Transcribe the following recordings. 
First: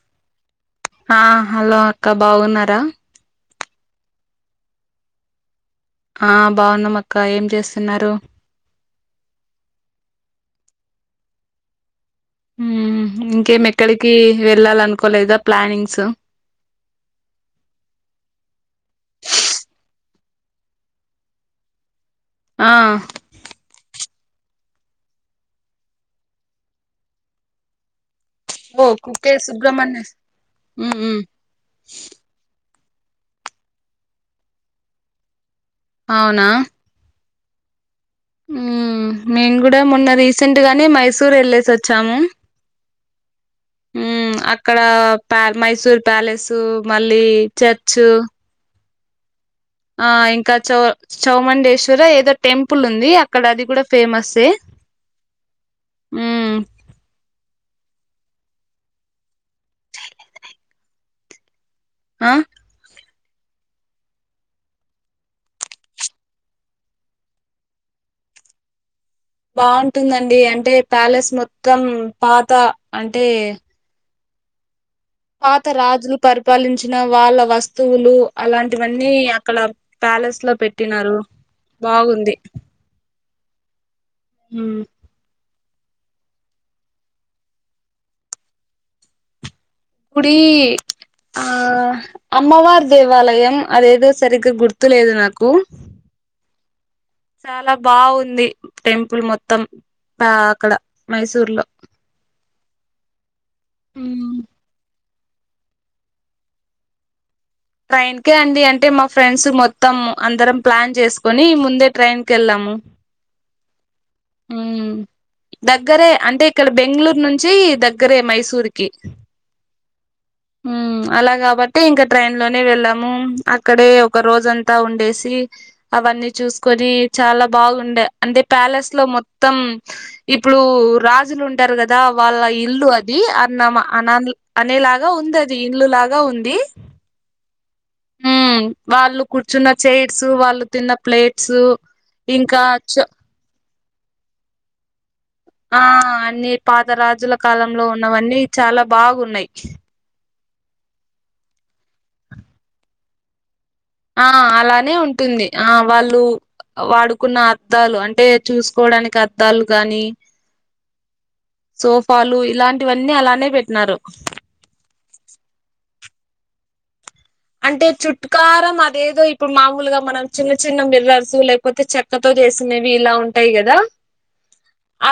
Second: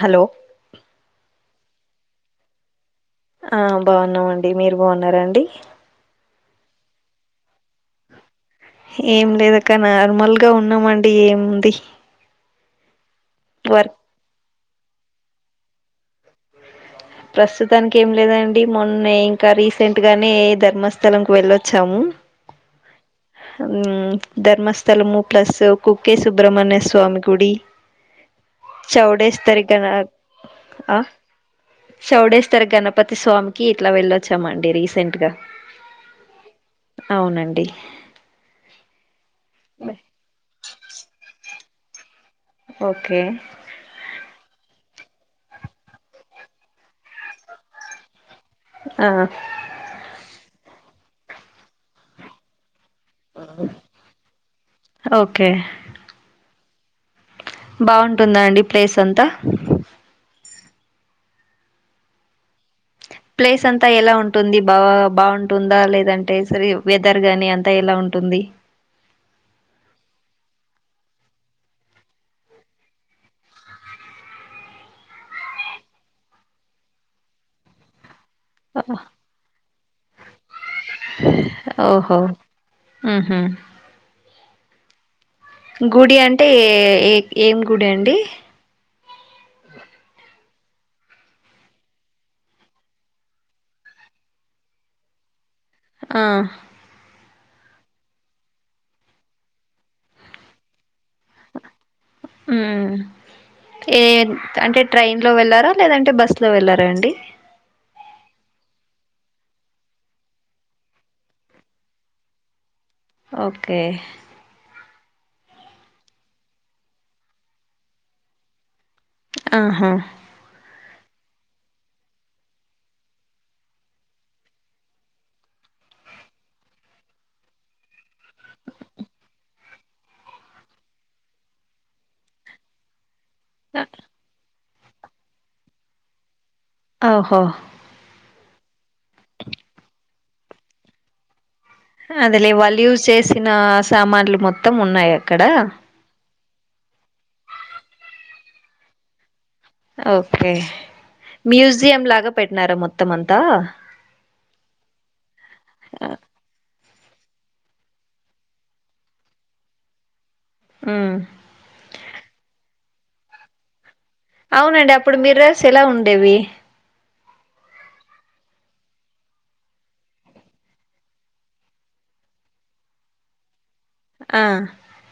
Hello ఆ hello అక్క బాగున్నారా ఆ బాగున్నామండి మీరు బాగున్నారాండీ ఆ బాగున్నామక్కా, ఏం చేస్తున్నారు? ఏం లేదక్క నార్మల్ గా ఉన్నామండీ, ఏముంది. మ్మ్ ఇంకేం వర్క్ ఎక్కడికీ వెళ్ళాలనుకోలేదా ప్లానింగ్స్ ప్రస్తుతానికి ఏం లేదండి, మొన్నే ఇంకా రీసెంట్ గానే ధర్మస్థలంకి వెళ్ళొచ్చాము. ఆ మ్మ్ ధర్మస్థలము ప్లస్ కుక్కే సుబ్రహ్మణ్య స్వామి గుడి ఓ కుక్కే చౌడస్ తారకాన సుబ్రహ్మణ్య మ్మ్ ఆ మ్మ్ చెౌడస్ తర్ఖన ప్రతి స్వామికీ ఇట్లా వెళ్ళొచ్చామండి రీసెంట్ గా అవునా అవునండి మ్మ్ మేం గూడా మొన్న రీసెంట్ గానే మైసూర్ వెళ్ళేసి వచ్చాము. ఓకే ఉమ్ అక్కడ ప మైసూర్ ప్యాలెసు మళ్ళీ చర్చ్ ఆ ఆ ఇంకా చౌ చౌమండేశ్వర ఏదో టెంపుల్ ఉంది అ అక్కడ అది కూడా ఫేమస్సే ఓకే ఉమ్ బాగుంటుందా అండి ప్లేస్ అంతా? ఆ ప్లేస్ అంతా ఎలా ఉంటుంది బా బాగుంటుందా లేదంటే సర వెదర్ గాని అ అంతా ఎలా ఉంటుంది? బాగుంటుందండి అంటే ప్యాలెస్ మొత్తం పాత అంటే పాత రాజులు పరిపాలించిన వాళ్ళ వస్తువులు అలాంటివన్నీ అక్కడ ప్యాలెస్ లో పెట్టినారు ఓహో బాగుంది ఉహు హు గుడి అంటే ఏ ఏ ఏం గుడి అండి కుడి ఆ అమ్మవారి దేవాలయం అదేదో సరిగ్గా గుర్తులేదు నాకు ఆ చాలా బావుంది టెంపుల్ మొత్తం ఆ అక్కడ మైసూర్ లో మ్మ్ ఏ అంటే ట్రైన్లో వెళ్ళారా లేదంటే బస్లో వెళ్ళారా అండి ట్రైన్ కే అండి అంటే మా ఫ్రెండ్స్ మొత్తం అందరం ప్లాన్ చేసుకొని ముందే ట్రైన్ కెళ్ళాము ఓకే ఉమ్మ్ దగ్గరే అంటే ఇక్కడ బెంగళూరు నుంచి దగ్గరే మైసూరుకి ఆహా మ్ అలా కాబట్టే ఇంకా ట్రైన్ లోనే వెళ్ళాము అక్కడే ఒక రోజంతా ఉండేసి అవన్నీ చూసుకొని చాలా బాగుండే అంటే ప్యాలెస్ ట్లో మొత్తం ఇప్పుడు రాజులు ఉంటారు కదా వాళ్ళ ఇల్లు అది అ ఉన్నామా అనన్ల్ అనేలాగా ఉంది అది ఇండ్లు లాగా ఉంది ఓహో ఉమ్ వాళ్ళు కూర్చున్న చైర్స్ వాళ్ళు తిన్న ప్లేట్స్ అదెలే ఇంకా వాళ్ళు యూజ్ చ చేసిన సామాన్లు మొత్తం ఉన్నాయి అక్కడ ఆ అన్నీ పాత రాజుల కాలంలో ఉన్నవన్నీ చాలా బాగున్నాయి ఓకే మ్యూజియం లాగా పెట్టినారా మొత్తం అంతా ఆ అలానే ఉంటుంది ఆ వాళ్ళు వాడుకున్న అద్దాలు అంటే చూసుకోవడానికి అద్దాలు గానీ ఆ సోఫాలు ఇలాంటివన్నీ అలానే పెట్టినారు అవునండి అప్పుడు మీరస్ ఎలా ఉండేవి అంటే చుట్టుకారం అదేదో ఇప్పుడు మామూలుగా మనం చిన్న చిన్న మిర్రర్సు లే పోతే చెక్కతో చేసినవి ఇలా ఉంటాయి కదా ఆ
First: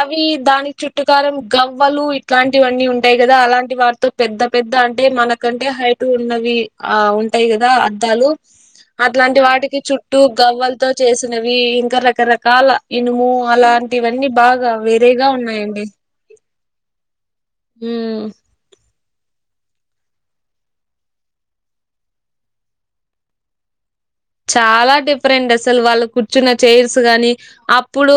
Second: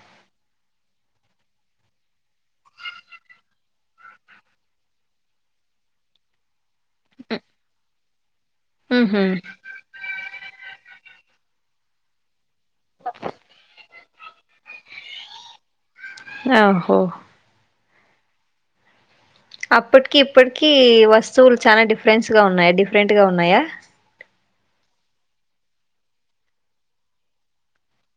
అవి దానికి చుట్టుకారం గవ్వలు ఇట్లాంటివన్నీ ఉంటాయి కదా అలాంటి వా తో పెద్ద పెద్ద అంటే మనకంటే హైట్ ఉన్నవి ఆ ఉ ఉంటాయి కదా అద్దాలు ఉహు అట్లాంటి వాటికి చు ట్టూ గవ్వలతో చేసినవి ఇంకా రకరకాల ఇనుము అలాంటివన్నీ బాగా వేరేగా ఉన్నాయండి యా హో ఊ అప్పటికి ఇప్పటికి వస్తువులు చాలా డిఫరెన్స్ గా ఉన్నాయా డిఫరెంట్ గా ఉన్నాయా చాలా డిఫరెంట్ అసలు వాళ్ళు కూర్చున్న చైర్స్ గానీ అప్పుడు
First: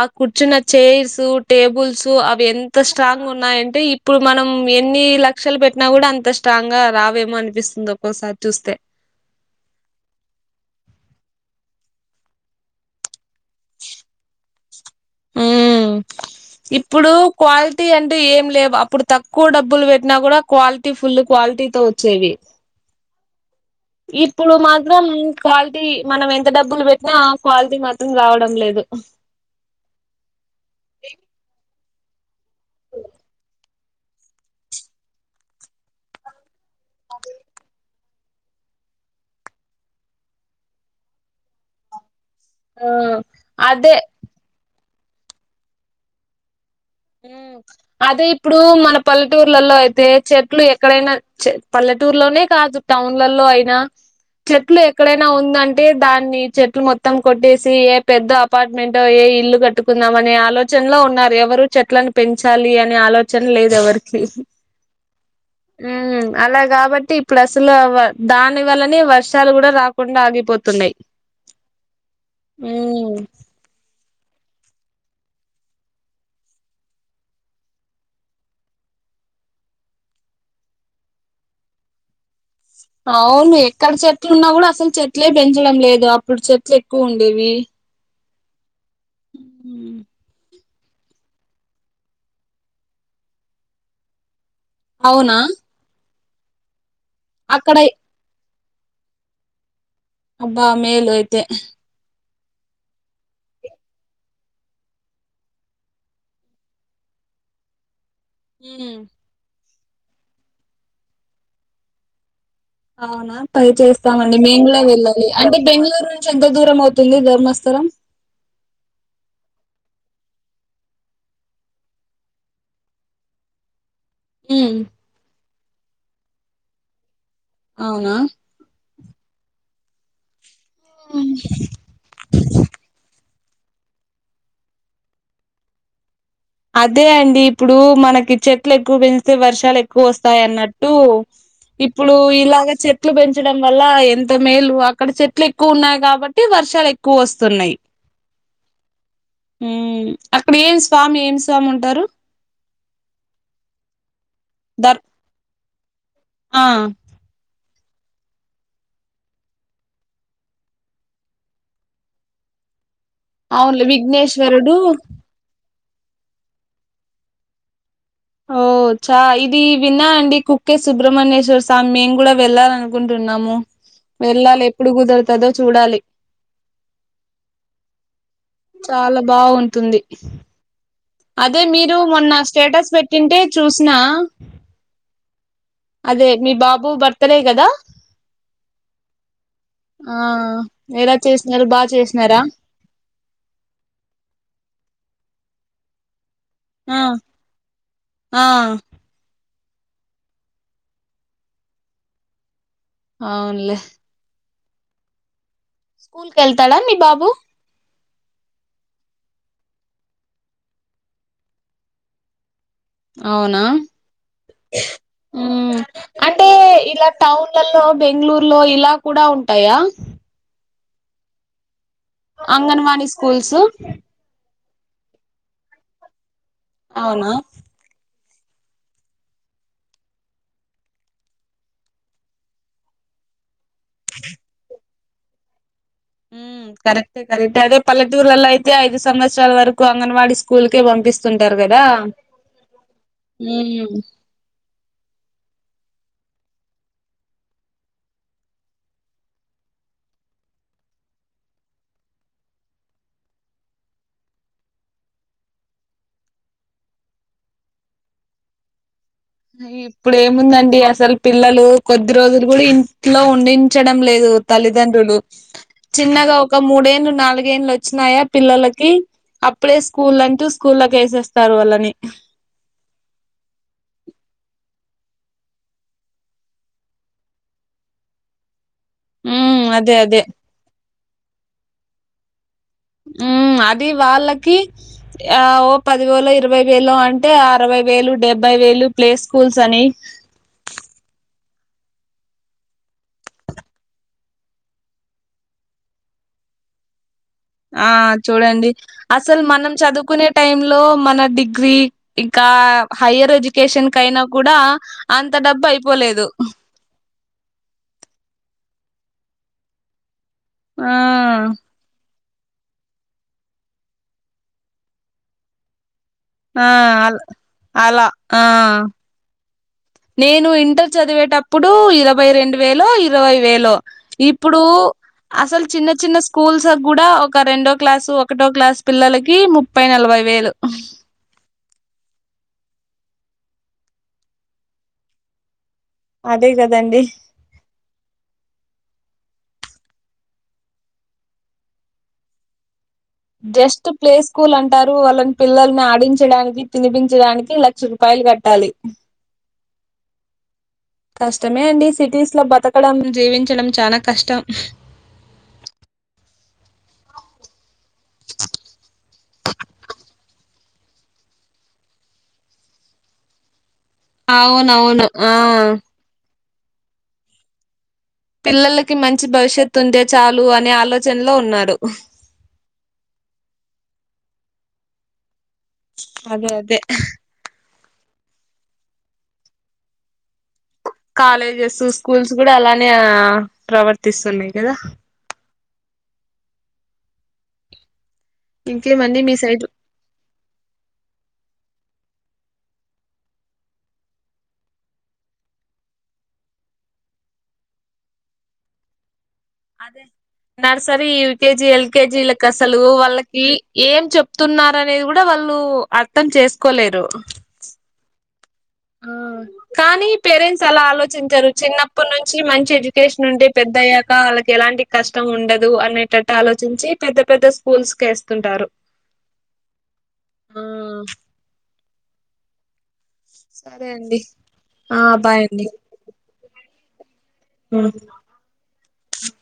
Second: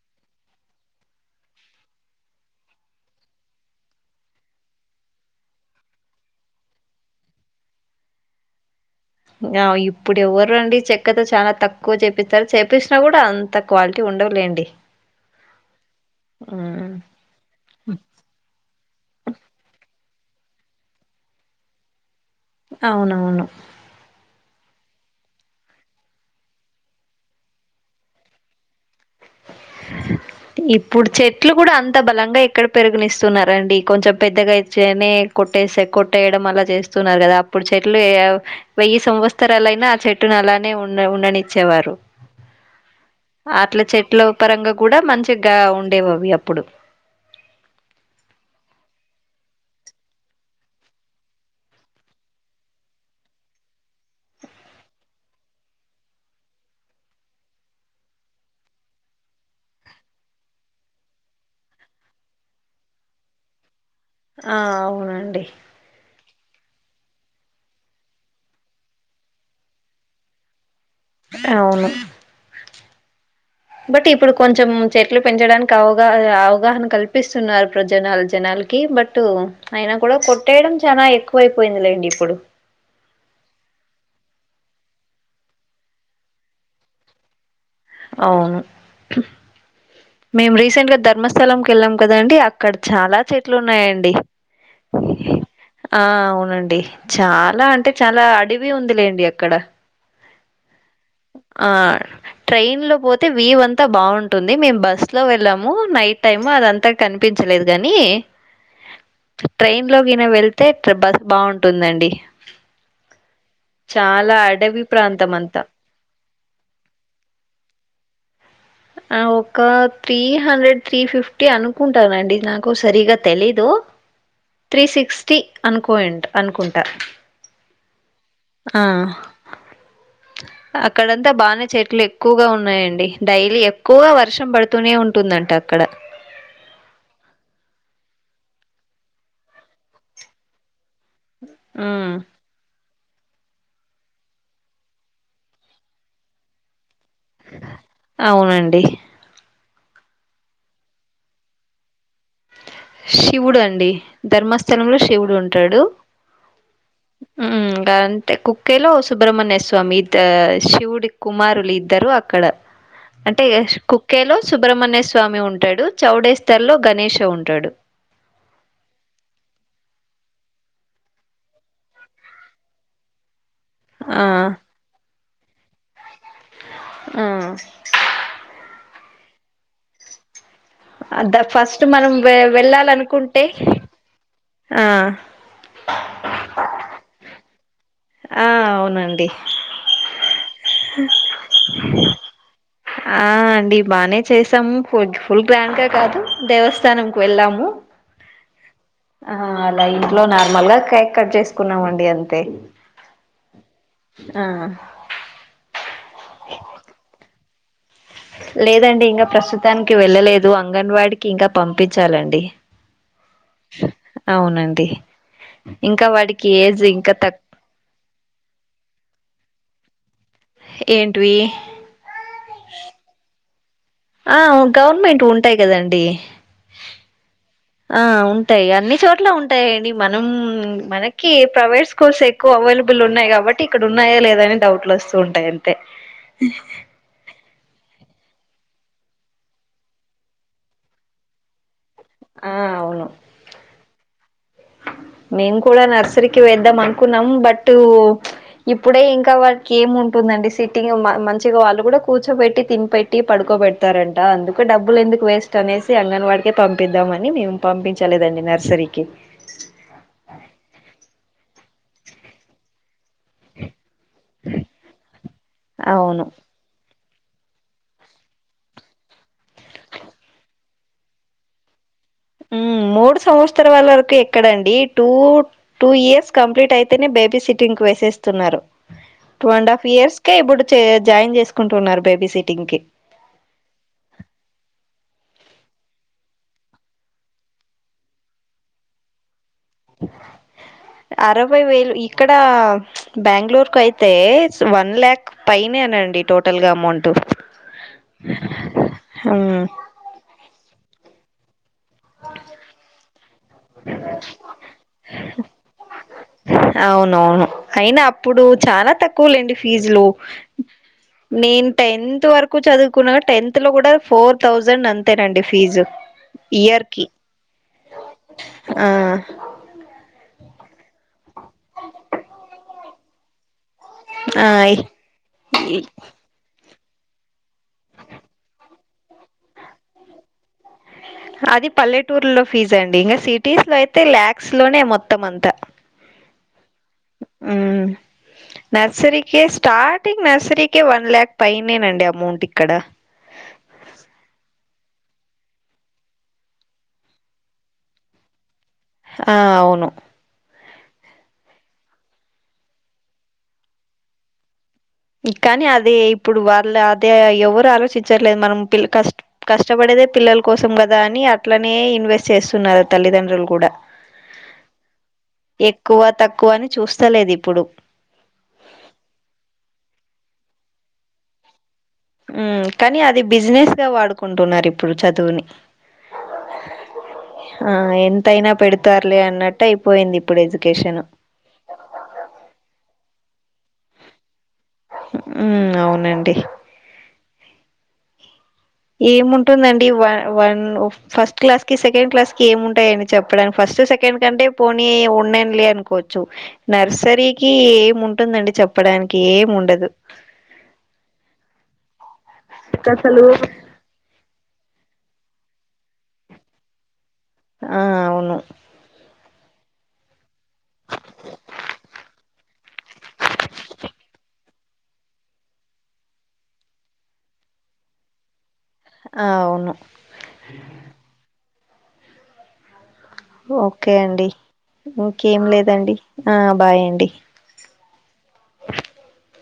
ఆ కుర్చున్న చైర్స్ టేబుల్స్ అవి ఎంత స్ట్రాంగ్ ఉన్నాయంటే ఇ ప్పుడు మనం ఎన్ని లక్షలు పెట్టినా కూడా అంత స్ట్రాంగ్ గా రావేమో అనిపిస్తుంది ఒక్కోసారి చూస్తే యావ్ ఇప్పుడు ఎవ్వరండి చెక్కతో చానా తక్కువ చేపిత్తారు చేపిస్సినా కూడా అంత క్వాలిటీ ఉండవులేండి ఉమ్ ఊ ఇప్పుడు క్వాలిటీ అంటే ఏం లేవు అప్పుడు తక్కువ డబ్బులు పెట్టినా కూడా క్వాలిటీ ఫుల్లు క్వాలిటీతో వచ్చేవి అవునవును ఇప్పుడు మాత్రం క్వాలిటీ మనం ఎంత డబ్బులు పెట్టినా ఆ క్వాలిటీ మాత్రం రావడం లేదు ఇప్పుడు చెట్లు కూడా అంత బలంగా ఎక్కడ పెరగనిస్తున్నారండి కొంచెం పెద్దగైతేనే కొట్టేసే కొట్టేయడం అలా చేస్తున్నారు కదా అప్పుడు చె ట్లు యవ్ వెయ్యి సంవత్సరాలైనా ఆ చెట్టును అలానే ఉ ఉండనిచ్చేవారు ఆ అట్ల అదే చెట్లు పరంగా కూడా మంచిగా ఉండేవి అవి అప్పుడు ఊ అదే ఇప్పుడు మన పల్లెటూర్లల్లో అయితే చెట్లు ఎక్కడైనా చె పల్లెటూరులోనే కాదు టౌన్లల్లో అయినా చెట్లు ఎక్కడైనా ఉందంటే దాన్ని చెట్లు మొత్తం కొట్టేసి ఏ పెద్ద పార్ట్మెంటో ఏ ఇల్లు కట్టుకుందాం అనే ఆలోచనలో ఉన్నారు ఎవరూ చెట్లను పెంచాలి అనే ఆలోచన లేదు ఎవరిక ఆ అవునండి ఊ అలా కాబట్టి ఇప్పుడు అసలు దాని వల్లనే వర్షాలు కూడా రాకుండా ఆగిపోతున్నాయి అవును ఉమ్ బట్ ఇప్పుడు కొంచెం చెట్లు పెంచడానికి అవగాహ అవగాహన కల్పిస్తున్నారు జనాలు జనాలకి హే బట్ అయినా కూడా కొట్టేయడం చాలా ఎక్కువైపోయిందిలేండి ఇప్పుడు అవును ఎక్కడ చెట్లు ఉన్నా కూడా అసలు చెట్లే పెంచడం లేదు అప్పుడు చెట్లు ఎక్కువ ఉండేవి అవును ఉమ్ మేం రీసెంట్ గా ధర్మ స్థలంకి వెళ్ళాం కదా అండి అక్కడ చాలా చేట్లు ఉన్నాయండి అవునా ఆ అవునండి చాలా అక్కడ అంటే చాలా అడవి ఉందిలేండి అక్కడ హబ్బా మెయిల్ ఆ ట్రైన్ లో పోతే వ్యూ అంతా బాగుంటుంది మేము బస్ లో వెళ్ళాము నైట్ టైమ్ అదంతా కనిపించలేదు కాని హు ట్రైన్ లో గిన వెళ్తే బస్ బాగుంటుందండి అవునా పని చాలా చేస్తామండి మేము అడవి కూడా వెళ్ళాలి ప్రాంతం అంటే అంతా బెంగళూరు ఎంత దూరం అవుతుంది ధర్మస్థలం ఆ ఒక్క త్రీ హండ్రెడ్ త్రీ ఫిఫ్టీ అనుకుంటానండి నాకు సరిగా తెలీదు ఉమ్ త్రీ సిక్స్టీ అనుకోయంటా అనుకుంటా అవునా హా అక్కడంతా హ్మ్. బానే చెట్లు ఎక్కువగా ఉన్నాయండి డైలీ ఎక్కువ వర్షం పడుతూనే ఉంటుందంట అక్కడ అదే అండి ఇప్పుడు మనకి చెట్లు ఎక్కువ పెంచితే వర్షాలు ఎక్కువ వస్తాయి అన్నట్టు ఉమ్ ఇప్పుడు ఇలాగే చెప్ చెట్లు పెంచడం వల్ల ఎంత మేలు అక్కడ చెట్లు ఎక్కువ ఉన్నాయి కాబట్టి వర్షాలు ఎ క్కువ వస్తున్నయి అవునండి హు అక్కడ ఏం స్వామి ఏం సా స్వామి ఉంటారు శివుడు అండి ధర్మస్థలంలో దర్ శివుడు ఉంటాడు ఆ ఉ గదిఅంతే కుక్కేలో సుబ్రహ్మణ్యస్వామి ఇద్ద శివుడు కుమారులు ఇద్దరు అక్కడ అంటే అవునులే కుక్కేలో విఘ్నేశ్వరుడు సుబ్రహమణ్య సా స్వామి ఉంటాడు చౌడేస్తర్ లో గణేష్ ఉంటాడు ఓ చ ఇది విన్నా అండి కుక్కే సుబ్రహ్మణ్యేశ్వర స్వామి మేము కూడా వెళ్ళాలి అనుకుంటున్నాము ఆ వెళ్ళాలి ఎప్పుడు కుదురుతదో చూడాలి హు చాలా బాగుంటుంది అద్ద అదే ఫస్ట్ మీరు మనం వె మొన్న స్టేటస్ పెట్టింటే వెళ్ళాలనుకుంటే చూసినా ఆ అదే మీ బాబు బర్త్డే కదా ఆ అవునండి ఆ ఎలా చేస్తున్నారు బాగా చేసినారా ఆ అండి బాగానే చేసాము ఫుడ్ ఫుల్ గ్రాండ్గా కాదు ఆ దేవస్థానం కు వెళ్ళాము ఆ ఆ అలా ఇంట్లో నార్మల్గా కేక్ కట్ చేసుకున్నామండి అంతే అవునులే ఆ హా స్కూల్ కు వెళ్తాడా మీ బాబు లేదండి ఇంకా ప్రస్తుతానికి వెళ్ళలేదు అంగన్వాడికి ఇంకా పంపించాలండి అవునా అవునండి ఇంకా వాడికి అంటే ఏజ్ ఇలా ఇంకా తక్ టౌన్ లల్లో బెంగళూరులో ఇలా కూడా ఉంటాయా ఏంటివి అంగన్వాడీ స్కూల్స్ ఆ గవర్నమెంట్ ఉంటాయి కదండి అవునా ఆ ఉంటాయి అన్ని చోట్ల ఉంటాయంండి మనం మనకి ప్రైవేట్ స్కూల్స్ ఎక్కువ అవైలబుల్ ఉన్నాయి కాబట్టి ఇక్కడ ఉన్నాయా లేదాని డౌట్లు వస్తూ ఉంటాయి అంతే ఉమ్ కరెక్టే కరెక్టే అదే పల్లెటూరులలో అయితే ఐదు సంవత్సరాల వరకు అంగన్వాడీ స్కూల్కే పంపిస్తుంటారు కదా ఆ అవును ఉ మేము కూడా నర్సరీకి వేద్దాం అనుకున్నాం బట్ ఇప్పుడే ఇంకా వాారికి ఏం ఉంటుందండి సిట్టింగ్ మంచిగా వాళ్ళు కూడా కూర్చోబెట్టి తినిపెట్టి పడుకోబెడతారంట అందుకు డబ్బులు ఎందుకు వేస్ట్ అనేసి అంగన్ వాడికే పంపిద్దాంమని మేం పంపించలేదండి నర్సరీకి ఇప్పుడు ఏముందండి అసలు పిల్లలు కొద్ది రోజులు కూడా ఇ లో ఉండించడం లేదు తల్లిదండ్రులు అవును చిన్నగా ఒక మూడేళ్ళు నాలుగ ఏళ్లు వచ్చినాయా పిల్లలకి అప్పుడే స్కూల్ అంటూ స్కూల్కి వేసేస్తారు వాళ్ళని మూడు సంవత్సర వాళ వరకు ఎక్కడండి టూ టూ ఇయర్స్ కంప్లీట్ అయితేనే బేబీ సిటింగ్ వేసేస్తున్నారు టూ ఉమ్ అండ్ హాఫ్ అదే ఇయర్స్ అదే కే ఇప్పుడు జాయిన్ చేసుకుంటు ఉన్నారు బేబీ సిటింగ్ కి ఉ అది వాళ్ళకి ఆ ఓ పదివేలో ఇరవై వేలు అంటే అరవై వేలు డెబ్బై వేలు ప్లస్ స్కూల్స్ అని అరవై వేలు ఇక్కడ బెంగళూరుకు అయితే వన్ ల్యాక్ పైనేనండి టోటల్గా అమౌంట్ ఆ చూడండి అసలు హ్మ్ మనం చదువుకునే టై లో మన డిగ్రీ ఇంకా హయ్యర్ ఎడ్యుకేషన్ క అయినా కూడా అంత డబ్బు అయిపోలేదు అవునవును అయినా అప్పుడు చాలా తక్కువలుండి ఫీజులు ఆ నేను టెన్త్ వరకు చదువుకున్నా టెన్త్ లో కూడా ఫోర్ థౌజండ్ అంతేనండి ఫీజు ఆ ఇయర్కి అల్ ఆ నేను ఇంటర్ చదివేటప్పుడు ఇరవై రెండు వేలో ఇరవై వేలో ఆ ఇప్పుడు అసలు చిన్న చిన్న స్కూల్స్లో కూడా ఒక రెండో క్లాసు ఒకటో క్లాస్ పిల్లలకి ముప్పై నలభై వేలు అది పల్లెటూర్ లో ఫీజ్ అండి. ఇంకా సిటీస్ లో అయితే ల్యాక్స్ లోనే మొత్తం అంతా. అదే కదండి. ఉ నర్సరీకే స్టార్టింగ్, నర్సరీకే వన్ ల్యాక్ పైనేనండి అమౌంట్ ఇక్కడ. జస్ట్ ప్లే స్కూల్ అంటారు వాళ్ళని పిల్లల్ని ఆడించడానికి, పినిపించడానికి లక్ష రూపాయలు కట్ట ట్టాలి ఆ అవును కష్టమే అండి సిటీస్ లో బతకడం, జీవించడం చానా కష్టం. కానీ అదే ఇప్పుడు వాళ్ళ అదే ఎవరు ఆలోచించట్లేద మనం పిల్ల కష్ట కష్టపడేదే పిల్లల కోసం కదా అని అట్లనే ఇన్వెస్ట్ చేస్తున్నారు తల్లిదండ్రులు కూడా అవునవును ఆ ఎక్కువ, తక్కువని చూస్తలేదు ఇప్పుడు. పిల్లలకి మంచి భవిష్యత్తు ఉంటే చాలు అనే ఆలోచనలో ఉన్నాడు. ఉ కానీ అది బిజినెస్ గా వాడుకుంటున్నారు ఇప్పుడు చదువుని. అదే అదే ఆ ఎంతయినా పెడతారులే అన్నట్టు అయిపోయింది ఇప్పుడు ఎడ్యుకేషన్ కాలేజెస్, స్కూల్స్ కూడా అలానే ప్రవర్తిస్తున్నాయి కదా ఉ అవునండి ఇంకేమండి మీ సైడ్ ఏముంటుందండి ఒక వన్ ఫస్ట్ క్లాస్ కి సెకండ్ క్లాస్ కి ఏమి ఉంటాయని చెప్పడానికి ఫస్ట్ సెకండ్ కంటే పోని ఉన్నాను లే అనుకోవచ్చు నర్సరీకి ఏముంటుందండి చెప్పడానికి ఏం ఉండదు అదే నర్సరీ, యూకేజీ, ఎల్కేజీలకు అసలు వాళ్ళకి ఏం చెప్తున్నారు అనేది కూడా వాళ్ళు అర్థం చేసుకోలేరు ఆ అవును ఆ [inaudible] కానీ పేరెంట్స్ అలా ఆలోచించరు చిన్నప్పటి నుంచి మంచి ఎడ్యుకేషన్ ఉంటే పెద్ద అయ్యాక వాళ్ళకి ఎలాంటి కష్టం ఉండదు అనేటట్టు ఆలోచించి పెద్ద పెద్ద స్కూల్స్ కే వేస్తుంటారు ఆ అవును ఉ ఓకే అండి ఆ బాయ్ ఇంకేం అండి లేదండి ఆ బాయ్ అండి ఉ [inaudible]